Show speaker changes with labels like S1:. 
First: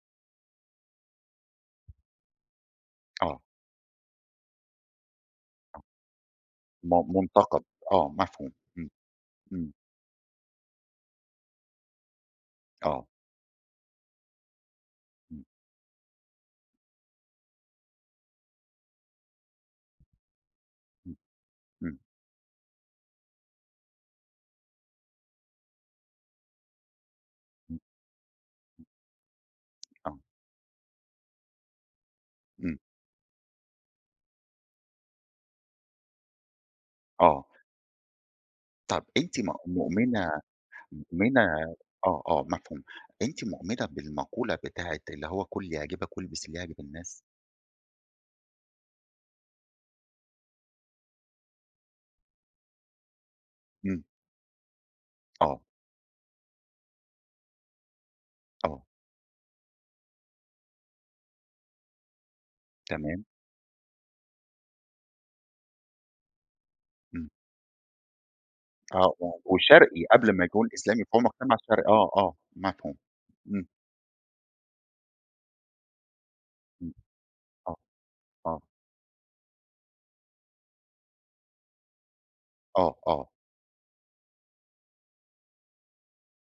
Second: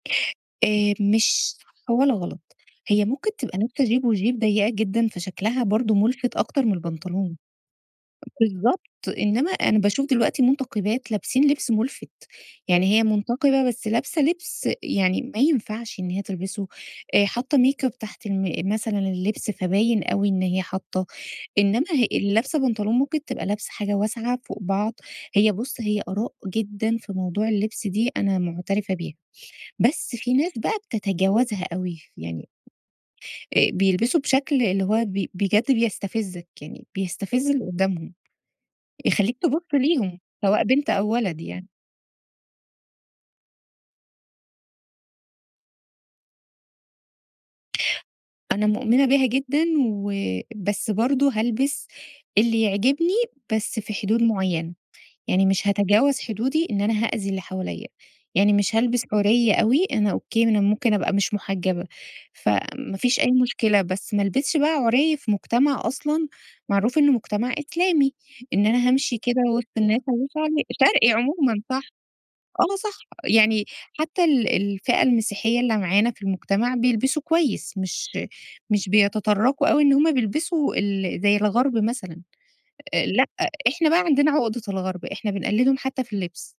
S1: آآ مش صح ولا غلط. هي ممكن
S2: آه.
S1: تبقى لابسة jupe وjupe ضيّقة جدًا فشكلها
S2: آه.
S1: برضه مُلفِت أكتر من
S2: م
S1: البنطلون.
S2: مُنتقَد. آه، مفهوم.
S1: بالضبط.
S2: إمم.
S1: إنّما
S2: إمم.
S1: أنا باشوف دلوقتي مُنتقِبات لابسين لبس مُلفت. يعني هي
S2: آه.
S1: مُنتقِبة بس لابسة لبس يعني ما
S2: إمم.
S1: ينفعش إن هي تلبسه، آآ حاطّة make up تحت الـم مثلًا اللبس فباين أوي إن هي حاطّة.
S2: إمم.
S1: إنّما
S2: إمم.
S1: ه اللي لابسة بنطلون ممكن تبقى لابسة حاجة واسعة فوق بعض. هي بُص، هي آراء جدًا في موضوع اللبس دي أنا مُعترفة بيها. بس
S2: آه.
S1: في ناس بقى بتتجاوزها أوي. يعني
S2: إمم.
S1: آآ بيلبسوا بشكل اللي هو ب بجد بيستفزّك، يعني
S2: آه.
S1: بيستفز اللي قدّامهم.
S2: طب
S1: يخلّيك
S2: أنتِ مؤ
S1: تبُص ليهم
S2: مؤمنة
S1: سواء بنت أو
S2: مؤمنة
S1: ولد يعني.
S2: آه، آه مفهوم. أنتِ مؤمنة بالمقولة بتاعة اللي هو كُل اللي يعجبك والبس اللي يعجب الناس؟
S1: أنا مؤمنة بيها جدًا و بس برضه هالبس اللي يعجبني بس في
S2: إمم.
S1: حدود معيّنة. يعني
S2: آه.
S1: مش هاتجاوز حدودي إن أنا هأذي اللي حواليّا. يعني مش
S2: آه.
S1: هالبس عُرِي أوي، أنا أوكي أنا ممكن أبقى مش مُحجّبة، فما فيش
S2: تمام.
S1: أي مشكلة. بس ما ألبسش بقى عُرِي في مجتمع أصلًا معروف إنه
S2: إمم.
S1: مجتمع إسلامي. إن أنا
S2: آه
S1: هامشي
S2: و
S1: كده وِسط الناس
S2: وشرقي
S1: أبيّن
S2: قبل ما
S1: شعري
S2: يكون إسلامي
S1: شرقي
S2: فهو مُجتمع
S1: عمومًا صح.
S2: شرقي آه، آه
S1: آه
S2: مفهوم
S1: صح. يعني
S2: إمم.
S1: حتّى ال الفئة المسيحية اللي معانا في المجتمع
S2: إمم.
S1: بيلبسوا كويس
S2: آه.
S1: مش
S2: آه.
S1: مش بيتطرّقوا أوي إن هم بيلبسوا ال زي الغَرْب مثلًا.
S2: آه،
S1: أ لأ،
S2: آه.
S1: إحنا بقى عندنا عقدة الغَرْب، إحنا بنقلّدهم حتّى في اللبس.